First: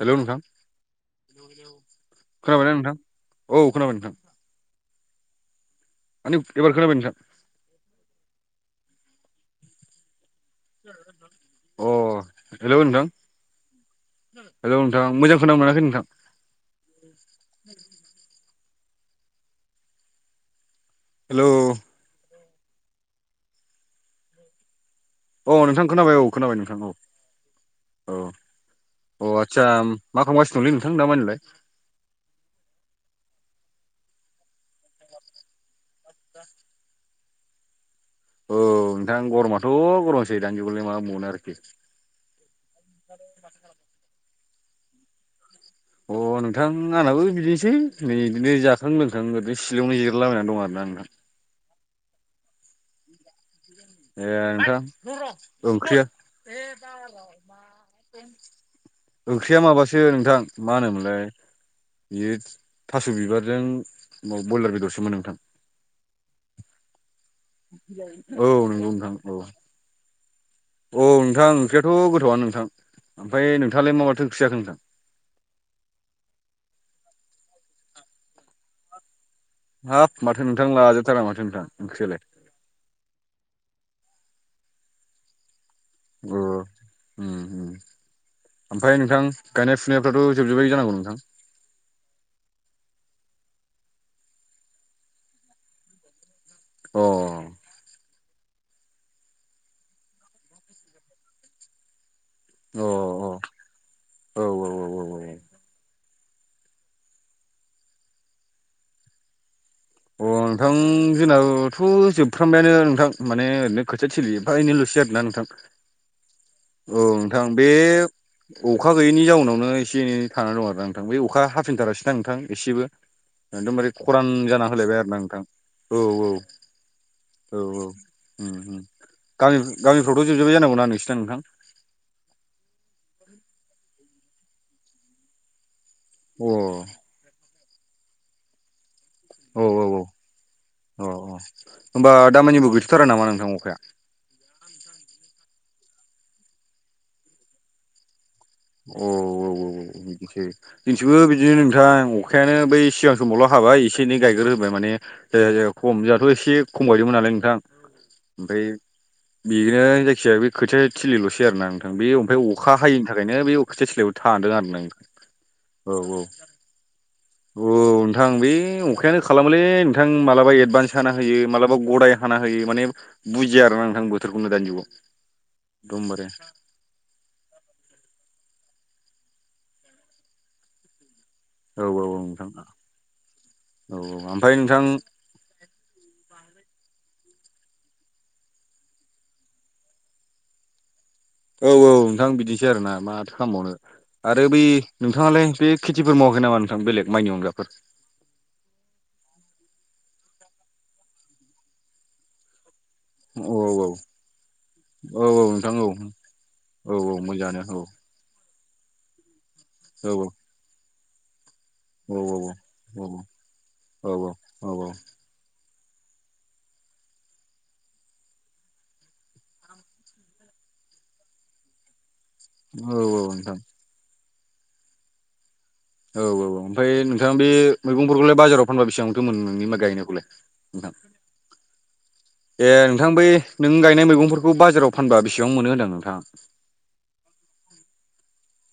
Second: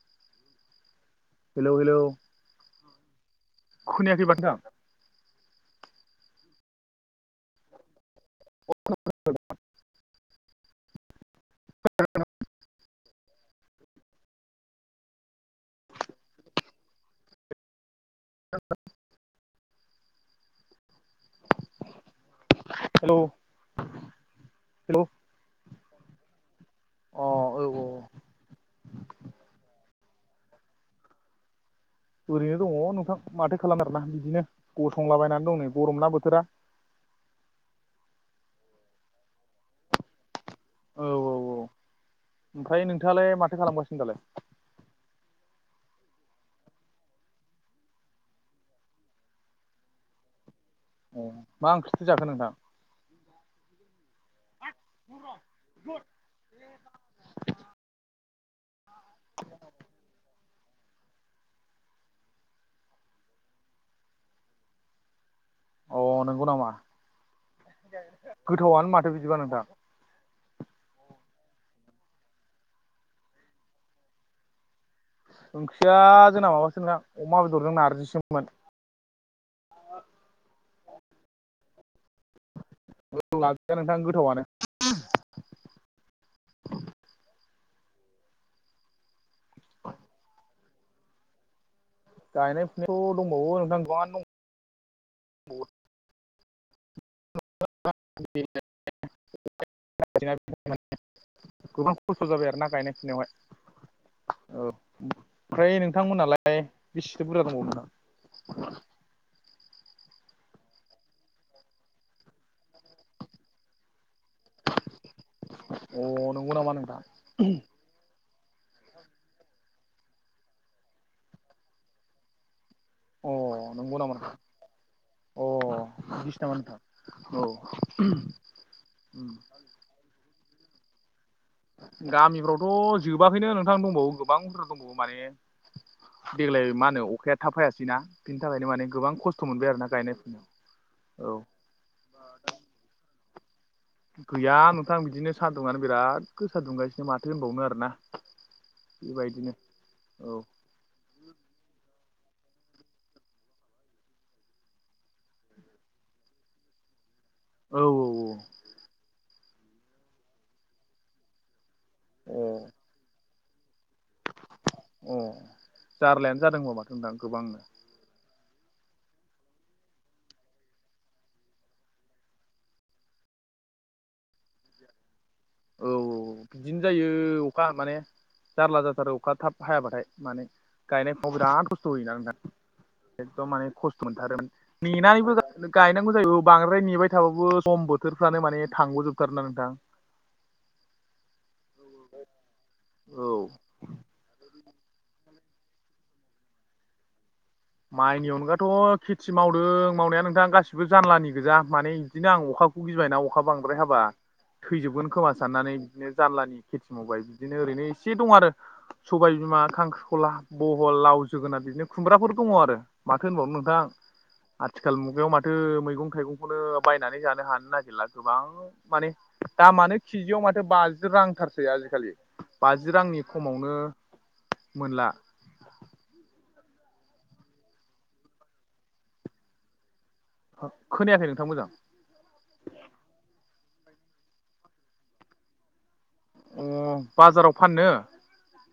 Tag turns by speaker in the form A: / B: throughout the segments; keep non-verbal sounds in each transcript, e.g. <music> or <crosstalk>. A: Hello नोंथां
B: hello hello
A: खोनाबायना नोंथां औ खोनाबाय नोंथां माने एबार खोनाबाय नोंथां
B: <unintelligible>
A: अ हेलौ नोंथां हेलौ नोंथां मोजां खोना मोनाखै नोंथां हेलौ
B: हेल' हेल'
A: अ नोंथां खोनाबाय औ खोनाबाय नोंथां औ
B: अ औ-औ
A: औ अ आस्सा मा खालामगासिनो दंलै नोंथां दामानिलाय
B: ओरैनो दङ नोंथां माथो खालामनो आरोना बिदिनो गसंलाबायनानै दं नै गरमना बोथोरा
A: औ नोंथां गरमाथ' गरमसै दानि जुगावलाय मा
B: औ औ
A: बुंबावनो आरोखि
B: ओमफ्राय नोंथाङालाय माथो खालामगासिनो दालाय
A: अ नोंथां आंनाबो बिदिनोसै नै बिदिनो जाखां लोंखां ओरैनो सिलायावनो जिरालाबायनानै दं आरोना नोंथां
B: अ मा ओंख्रिथि जाखो नोंथां
A: ए नोंथां ओंख्रिया ओंख्रिया माबासो नोंथां मा होनोमोनलाय बेयो थास' बिबारजों ब्रयलार बेदरसोमोन नोंथां
B: अ नंगौ नामा
A: औ नंगौ
B: गोथावानो
A: नोंथां
B: माथो
A: औ
B: बिदिबा नोंथां
A: औ नोंथां ओंख्रियाथ' गोथावा नोंथां ओमफ्राय नोंथाङालाय मा मा माथो ओंख्रि जाखो नोंथां
B: ओंख्रिया जोंना माबासो नोंथां अमा बेदरजों नारजिसोमोन
A: हाब माथो नोंथां लाजाथारा माथो नोंथां ओंख्रियालाय
B: औ लाजाया नोंथां गोथावानो
A: अ उम उम ओमफ्राय नोंथां गायनाय फुनायफ्राथ' जोबजोबबाय जानांगौ नोंथां?
B: गायनाय फुनायथ' दंबावो नोंथां गोबाङानो दंबावो
A: अ
B: <unintelligible> ना गायनाय
A: अ
B: फुनायावहाय
A: <inaudible>
B: औ ओमफ्राय नोंथांमोनहालाय बेसेथो बुरजा दंबावो नोंथां
A: अ नोंथां जोंनावथ' जोबफ्रामबायानो नोंथां माने ओरैनो खोथिया थिलि फा एनोल'सै आरोना नोंथां
B: अ नंगौ नामा
A: औ नोंथां बे अखा गैयैनि जाउनावनो एसे एनै थानानानै दं आरो नोंथां बे अखा हाबफिनथारासै नां नोंथां एसेबो।
B: अ
A: एकदमबारे
B: नंगौ नामा
A: खरान
B: नोंथां
A: जाना होलायबाय आरोना नोंथां
B: अ
A: औ औ
B: बिदिसो नामा नोंथां
A: औ औ उम उम गामि गामिफ्रावथ' जोबजोब्बाय जानांगौना नोंसिना नोंथां
B: गामिफ्रावथ' जोबाखैनो नोंथां दंबावो गोबां बद्रा दंबावो माने
A: अ
B: देग्लाय मा होनो अखाया थाबहायासैना बिनि थाखायनो माने गोबां खस्थ'
A: औ
B: मोनबाय
A: औ
B: आरोना
A: औ
B: गायनो
A: अ
B: औ
A: होमबा दामानिबो गैथ' थारा नामा नोंथां अखाया
B: गैया नोंथां बिदिनो सान्दुंङानो बिराद गोसा दुंगासिनो माथो होनबावनो आरोना
A: अ औ
B: बेबायदिनो
A: औ औ बिनसै बिथिबो बिदिनो नोंथां अखायानो बै सिगां समावल' हाबाय एसे एनै गायग्रो होबाय माने जाया जाया खम दाथ' एसे खमायदोंमोन नालाय नोंथां
B: औ
A: ओमफ्राय बेनो जायखिजाया बे खोथिया थिलिल'सै आरो नोंथां बे
B: औ
A: ओमफ्राय अखा हायैनि थाखायनो बे अखा से थ्लायावबो थांदों आरो नों
B: अ जार्लायानो जादों होमबा माथों नोंथां गोबां
A: औ नोंथां बे अखायानो खालामोलै नोंथां मालाबा एदभान्स हाना होयो मालाबा गदाय हाना होयो माने बुजिया आरो ना नोंथां बोथोरखौनो दानि जुगाव
B: औ
A: एकदमबारे
B: औ बिदिनो जायो अखा माने जारला जाथारो अखा थाब हायाबाथाय माने गायनाय फुराव बिराद
A: औ
B: खस्थ'
A: औ
B: होयोना नोंथां
A: औ
B: एखदम माने
A: औ
B: खस्थ' मोनथारोमोन
A: ओमफ्राय नोंथां
B: नेनायबो गायनांगौ जायो बांद्राय नेबाय थाबाबो सम बोथोरफ्रानो माने थांग'जोबथारोना नोंथां
A: औ औ नोंथां बिदिनोसै आरोना माथो
B: औ
A: खालामबावनो आरो बै नोंथाङालाय बे खेथिफोर मावाखै नामा नोंथां बेलेग माइनि अनगाफोर
B: माइनि अनगाथ' खेथि मावदों मावनाया नोंथां गासिबो जाल्लानि गोजा माने बिदिनो आं अखा बुगिबायना अखा
A: औ
B: बांद्राय
A: औ
B: हाबा थैजोबगोन
A: औ
B: खोमा
A: नोंथां
B: साननानै
A: औ
B: बिदिनो जानलानि खेथि
A: औ औ
B: मावबाय बिदिनो
A: मोजाङानो औ
B: ओरैनो एसे दं आरो सबाय बिमा
A: औ
B: खांख्रिख'ला बहल लाव जोगोनार बिदिनो
A: औ औ
B: खुमब्राफोर दङ आरो
A: औ
B: माथो होनबावनो नोंथां
A: औ
B: आथिखाल मुगायाव माथो माथो मैगं थाइगंखौनो बायनानै जानो हानो नागिरला गोबां माने दामानो केिजियाव माथो बाजि रांथारसै आजिखालि बाजि
A: औ औ
B: रांनि
A: नोंथां
B: खमावनो मोनला
A: औ औ औ ओमफ्राय नोंथाङा बे मैगंफोरखौलाय बाजाराव फानबा बेसेबांथ' मोन नोंनि मा गायनायखौलाय नोंथां
B: खोनायाखै नोंथां मोजां
A: ए नोंथां बै नों गायनाय मैगंफोरखौ बाजाराव फानबा बेसेबां मोनो होनदों नोंथां
B: अ बाजाराव फाननो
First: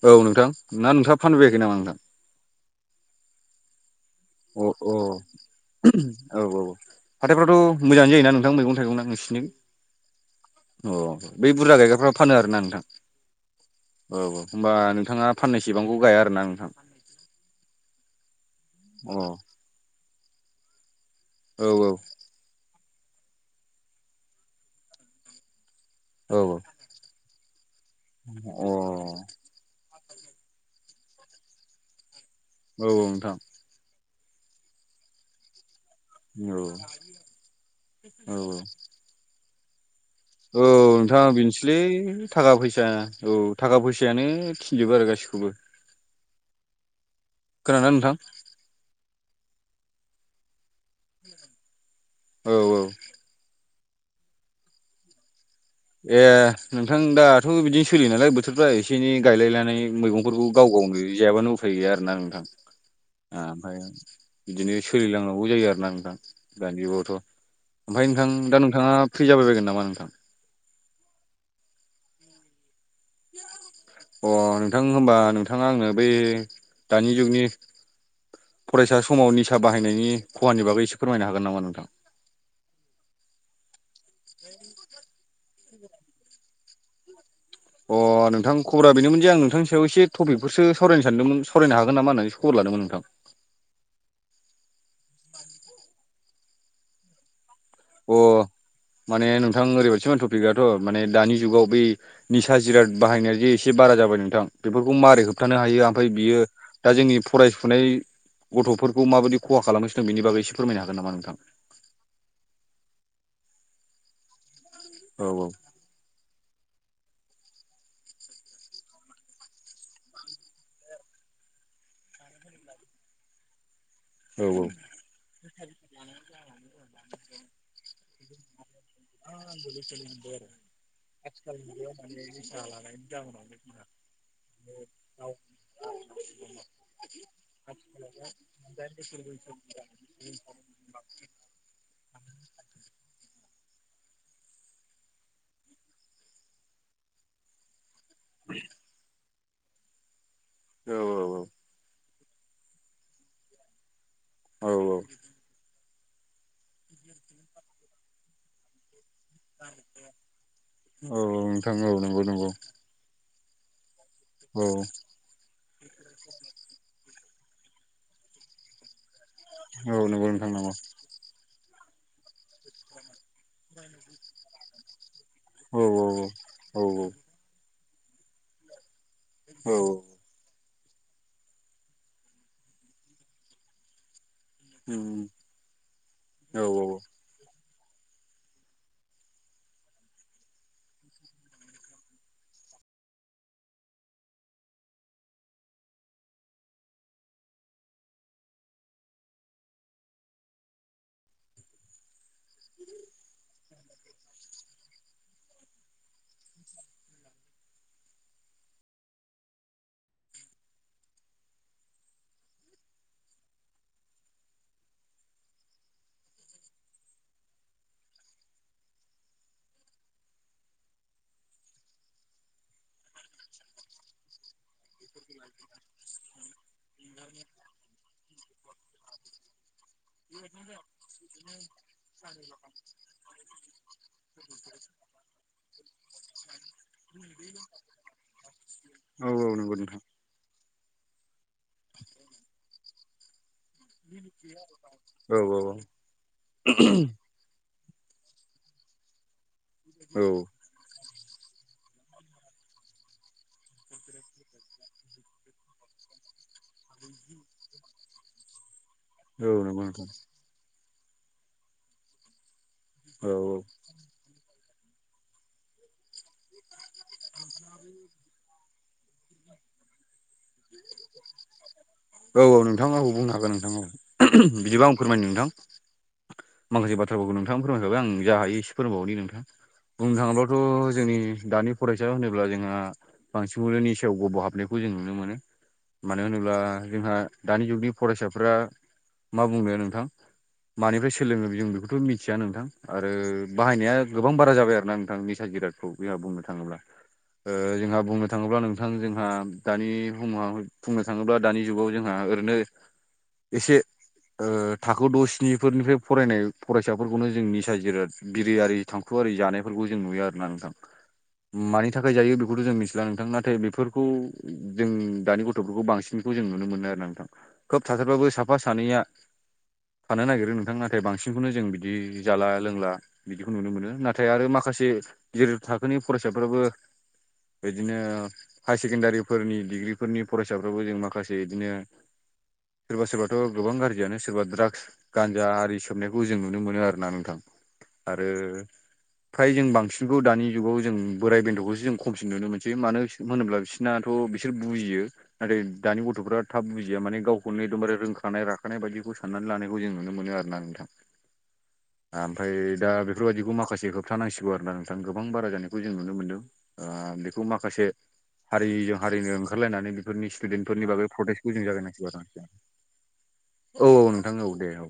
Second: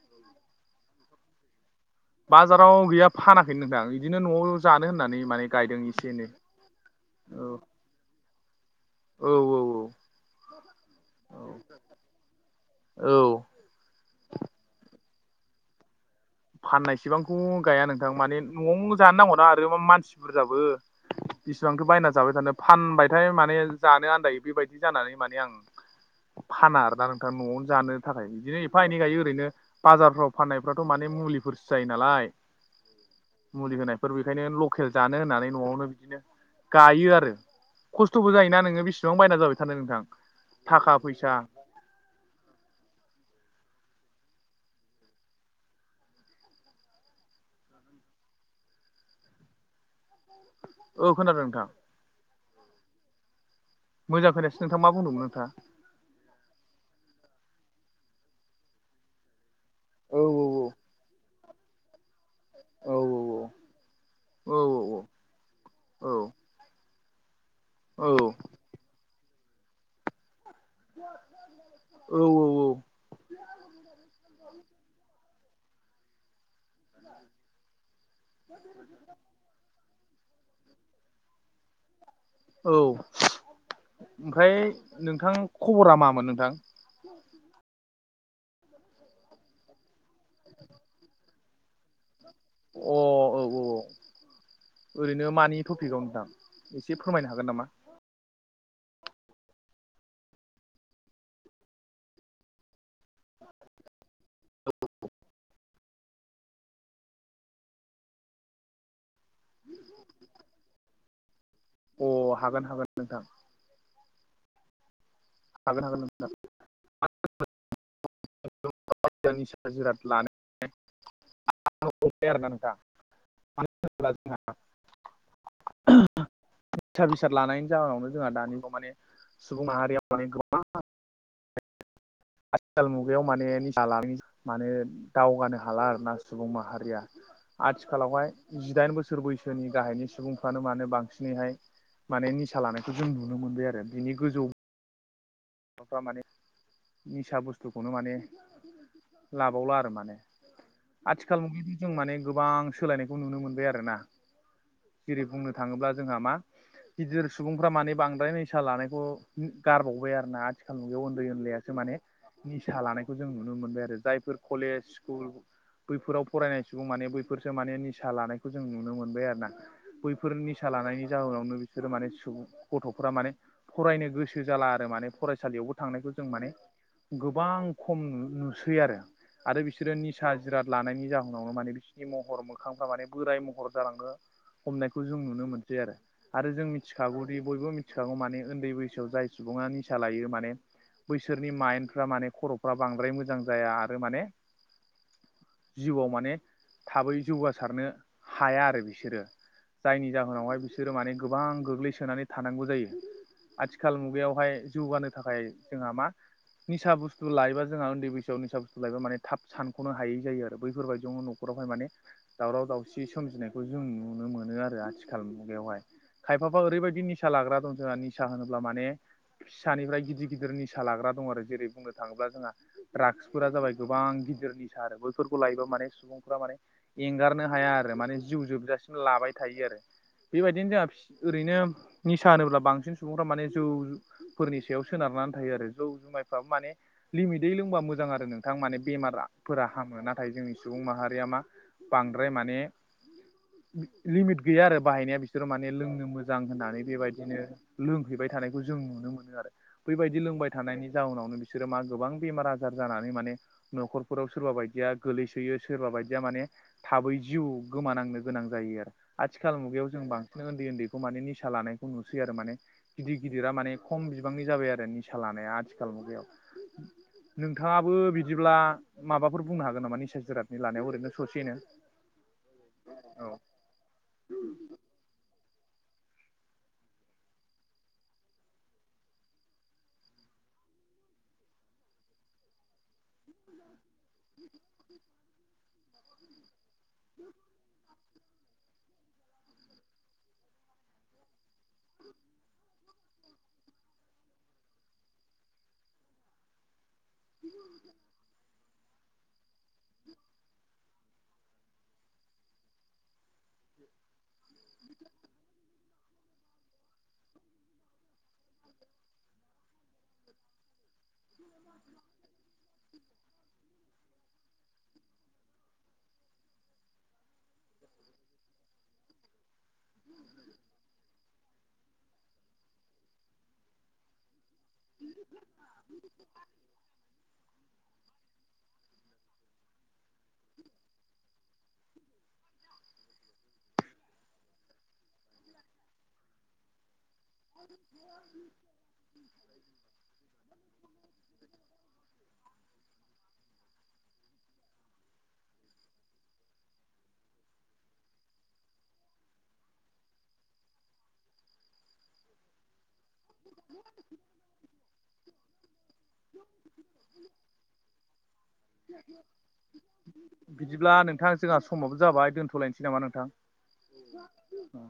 A: औ नोंथां ना नोंथाङा फानबाय बायाखै नामा नोंथां
B: बाजाराव गैया फानाखैनो नोंथां बिदिनो न'आव
A: अ
B: जानो
A: अ
B: होननानै माने गायदों एसे एनै
A: औ औ
B: औ
A: हाथायफ्राथ' मोजां जायोना नोंथां मैगं थाइगंना
B: औ
A: बिदिनो अ
B: औ
A: बै बुरजा गायग्राफ्रा फानो आरोना नोंथां
B: औ
A: औ होमबा नोंथाङा फाननाय सेबांखौ गाया आरोना नोंथां
B: फाननायसेबांखौ गाया नोंथां माने न'आवनो
A: अ
B: जानो नांगौना आरो मानसि बुरजाबो
A: औ
B: बिसिबांथो बायना जाबाय थानो फानबायथाय माने जानो आनदायो बेबायदि जानानै माने आं
A: औ अ
B: फाना आरोना नोंथां न'आवनो जानो थाखाय बिदिनो
A: औ
B: एफा एनै गायो ओरैनो बाजारफ्राव फाननायफ्राथ' माने माने मुलिफोरसो जायो नालाय
A: औ औ नोंथां
B: मुलि होनायफोर बेखायनो लकेल जानो होननानै न'आवनो बिदिनो
A: औ
B: गायो आरो खसथ'बो
A: औ
B: जायोना नोङो बेसेबां बायना जाबाय थानो नोंथां
A: औ
B: थाखा फैसा
A: नोंथाङा बेनोसै सिलै थाखा फैसा औ थाखा फैसायानो थिनजोबो आरो गासिखौबो खोनादों ना नोंथां
B: औ खोनादों नोंथां
A: औ औ
B: मोजां खायासै नोंथां मा बुंदोंमोन नोंथा
A: ए नोंथां दाथ' बिदिनो सोलियो नालाय बोथोरफ्रा एसे एनै गायलाय नानै बे
B: औ
A: मैगंफोरखौ गाव गावनो जायाबानो उफाय गैया आरोना नोंथां
B: औ
A: ओमफ्राय।
B: औ
A: बिदिनो सोलिलांनांगौ जायो आरोना नोंथां दानि जावथ' ओमफ्राय
B: औ
A: नोंथां दा नोंथाङा फ्रि जाबायगोन नामा नोंथां।
B: औ औ औ।
A: अ नोंथां होनबा नोंथाङा आंनो बै। दानि जुगनि फरायसा समावनि। फिसा बाहायनायनि खहानि बागै एसे फोरमायनो हागोन नामा नोंथां।
B: औ ओमफ्राय नोंथां खबरा मामोन नोंथां। उम
A: अ नोंथां खबरा बेनोमोन जे आं नोंथांनि सायाव एसे टपिकफोरसो सरायनो सानदोंमोन सरायनो हागोन नामा होननानै।
B: अ औ औ। ओरैनो मानि टपिकआव नोंथां एसे फोरमायनो हागोन नामा
A: अ माने नोंथां ओरैबायदिमोन टपिकआथ' माने दानि जुगाव बै निसा जिराद बाहायनाया जे एसे बारा जाबाय नोंथां बेफोरखौ मारै होबथानो हायो आं ओमफ्राय बियो दा जोंनि फरायसुनाय गथ'फोरखौ माबायदि। खहा खालामनोसो दं बेबाबोसे फोरमनो हागोनामा नोंथां।
B: अ हागोन हागोन नोंथां‌।
A: औ औ।
B: हागोन हागोन निजिर लानाय <inaudible> बिसा
A: औ
B: बिसाद लानायनि जाहोनावनो जोंहा दानि माने सुबुं माहारियाव माने गोबां।
A: आथिखाल मुगायाव
B: आथिखाल मुगायाव माने दालांनि माने दावगानो हाला आर ना सुबुं माहारिया। आथिखालावहाय जिदाइन बोसोर बैसोनि गाहायनि सुबुंफ्रानो मानो बांसिनैहाय माने निसा लानायखौ जों नुनो मोनबाय आरो बिनि गोजौ माफ्रा माने निसा बुसथुखौनो माने लाबावला आरो माने।
A: औ
B: आथिखाल मुगायावथ' जों माने गोबां सोलायनायखौ नुनो मोनबाय आरोना
A: औ औ।
B: जेरै बुंनो थाङोब्ला जोंहा मा गिदिर सुबुंफ्रा माने बांद्राय निसा लानायखौ गारबावबाय आरो ना आथिखाल नुग
A: औ
B: उन्दै उन्दैयासो
A: नोंथां
B: माने
A: औ नंगौ नंगौ
B: निसा लानायखौ जों नुनो मोनबाय आरो जायफोर
A: औ
B: कलेज। स बैफोराव फरायनाय सुबुं माने बैफोरसो माने निसा लानायखौ जों नुनो मोनबाय आरो ना?
A: औ नंगौ
B: बैफोर
A: नोंथां
B: निसा
A: नंगौ
B: लानायनि। जाहोनावनो बिसोरो माने सुबुं गथ'फोरा माने फरायनो गोसो जाला आरो माने। सालियावबो
A: औ औ
B: थांनायखौ जों माने
A: औ
B: गोबां खम नुसै आरो आरो
A: औ
B: बिसोरो फिसा जिराद लानायनि जाहोनावनो माने बिसिोरनि महर मोखांफ्रा माने बोराय महर जालाङो। हमनायखौ जों नुनो मोनसै आरो आरो
A: औ
B: जों मिथिखागौ। बयबो मिथिखागौ माने उन्दै बैसोआव जाय सुबुङा निसा लायो माने‌। बैसोरनि माइन्फ्रा माने खर'फ्रा बांद्राय मोजां जाया आरो माने जिउआव माने थाबै जौगासारनो हाया आरो बिसोरो जायनि जाहोनावहाय बिसोरो माने गोबां गोग्लैसोनानै थानांगौ जायो। आथिखाल मुगायावहाय जौगानो थाखाय जोंहा मा निसा बुस्थु लायोब जोंहा उन्दै बैसोआव निसा बुस्थु लायोब माने थाब सानख'नोायै जायो आरो बैफोरबायदिनो न'खरावहाय माने दावराव दावसि सोमजिनायखौ जों नुनो मोनो आरो आथिखाल मुगायावहाय। खायफाफा ओरैबायदि निसा लाग्रा दं जोंहा निसा होनोब्ला माने फिसानिफ्राय गिदिर गिदिर निसा लाग्रा दं आरो जेरै बुंनो थाङोब्ला जोंहा ड्राग्सफोरा जाबाय गोबां गिदिर निसा आरो बैफोरखौ लायोबा माने सुबुंफोरा माने एंगारनो हाया आरो माने जिउ जोबजासिम लाबाय थायो आरो बेबायदिनो जोंहा ओरैनो निसा होनोब्ला बांसिन सुबुंफ्रा माने जौ। फोरनि सायाव सोनारनानै थायो आरो जौ जुमायफ्रा माने लिमिटै लोंबा मोजां आरो नोंथां माने
A: औ
B: बेमारफोरा
A: नंगौ
B: हामो
A: नोंथां
B: नाथाय जोंनि सुबुं माहारिया मा बांद्राय माने लिमिट गैया आरो बाहायनाया
A: औ
B: बिसोरो माने लोंनो मोजां होननानै बेबायदिनो लोंहैबाय थानायखौ जों नुनो मोनो आरो बैबायदि लोंबाय थानायनि जाहोनावनो बिसोरो मा गोबां बेमार आजार जानानै माने न'खरफोराव सोरबा बायदिया गोलैसोयो सोरबा बायदिया माने थाबै जिउ गोमानांनो गोनां जायो आरो
A: औ नंगौ
B: आथिखाल मुगायाव जों
A: नोंथां
B: बांसिन उन्दै उन्दैखौ माने निसा लानायखौ नुसै आरो माने गिदिर गिद
A: औ
B: गिदिरा माने खम बिबांनि जाबाय आरो निसा लानाया आथिखाल मुगायाव नोंथाङाबो बिदिब्ला माबाफोर बुंनो हागोन नामा निसा जिरादनि लानायाव ओरैनो ससेनो
A: औ औ नोंथाङा औ बुंनो हागोन नोंथां औ बिदिबा आं फोरमायदों नोंथां माखासे बाथ्राफोरखौ नोंथां फोरमायखाबाय आं जा हायो इसे फोरमायबावनि नोंथां बुंनो थाङोब्लाथ' जोंनि दानि फरायसा होनोब्ला जोंहा बांसिनखौनो निसा सेव गोबाव हाबनायखौ जों नुनो मोनो मानो होनोब्ला जोंहा दानि जुगनि फरायसाफोरा मा बुंनो नोंथां मानिफ्राय सोलोङो जों बेखौथ' मिथिया नोंथां आरो बाहायनाया गोबां बारा जाबाय आरोना नोंथां निसा जिराद जोंहा बुंनो थाङोब्ला जोंहा बुंनो थाङोब्ला नों थ जोंहा दानि मु बुंनो थाङोब्ला दानि जुगाव जोंहा ओरैनो एसे थाखो द स्निफोरनिफ्राय फरायनाय फरायसाफोरखौनो जों निसा जिराद बिरियारि थांखुआरि जानायफोरखौ जों नुयो आरोना नोंथां मानि थाखाय जायो बेखौथ' जों मिथिला नोंथां नाथाय बेफोरखौ जों दानि गथ'फोरखौ बांसिन खौ जों नुनो मोनो आरो ना नोंथां खोब थाथारबाबो साफा सानैया थानो नागिरो न थां नाथाय बांसिनखौनो जों बिदि जाला लोंला बिदिखौ नुनो मोनो नाथाय आरो माखासे माखासे जेरै थाखोनि फरायसाफोराबो बिदिनो हाय सेकेणडारिफोरनि डिग्रिफोरनि फरायसाफ्राबो जों माखासे बिदिनो सोरबा सोरबाथ' गोबां गाज्रियानो सोरबा द्राग्स जा आरि सोबनायखौ जों नुनो मोनो आरोना नोंथां आरो फ्राय जों बांसिनखौ दानि जुगाव जों बोराय बेनथखौसो जों खम दसिन नुनो मोनसै मानो होनोब्ला बिसोरनाथ' बिसोर बुजियो नाथाय दानि गथ'फ्रा थाब बुजिया माने गावखौनो एकदमबारे रोंखानाय राखानाय बायदिखौ साननानै लानायांगखौ जोङो नुनो मोनो ना नोंथां ओमफ्राय दा बेफोरबायदिखौ माखासे होबथानांसिगौ आरो ना नोंथां गोबां बारा जानाय बेखौ जों नुनो मोनदों बेखौ माखासे हारिजों हारिनो ओंखारलायनानै बेफोरनि स्टुडेन्टफोरनि बागै प्रटेस्टखौ जों जागायनांसिग आरो
B: लायसै नामा नोंथां
A: औ औ नोंथां औ दे औ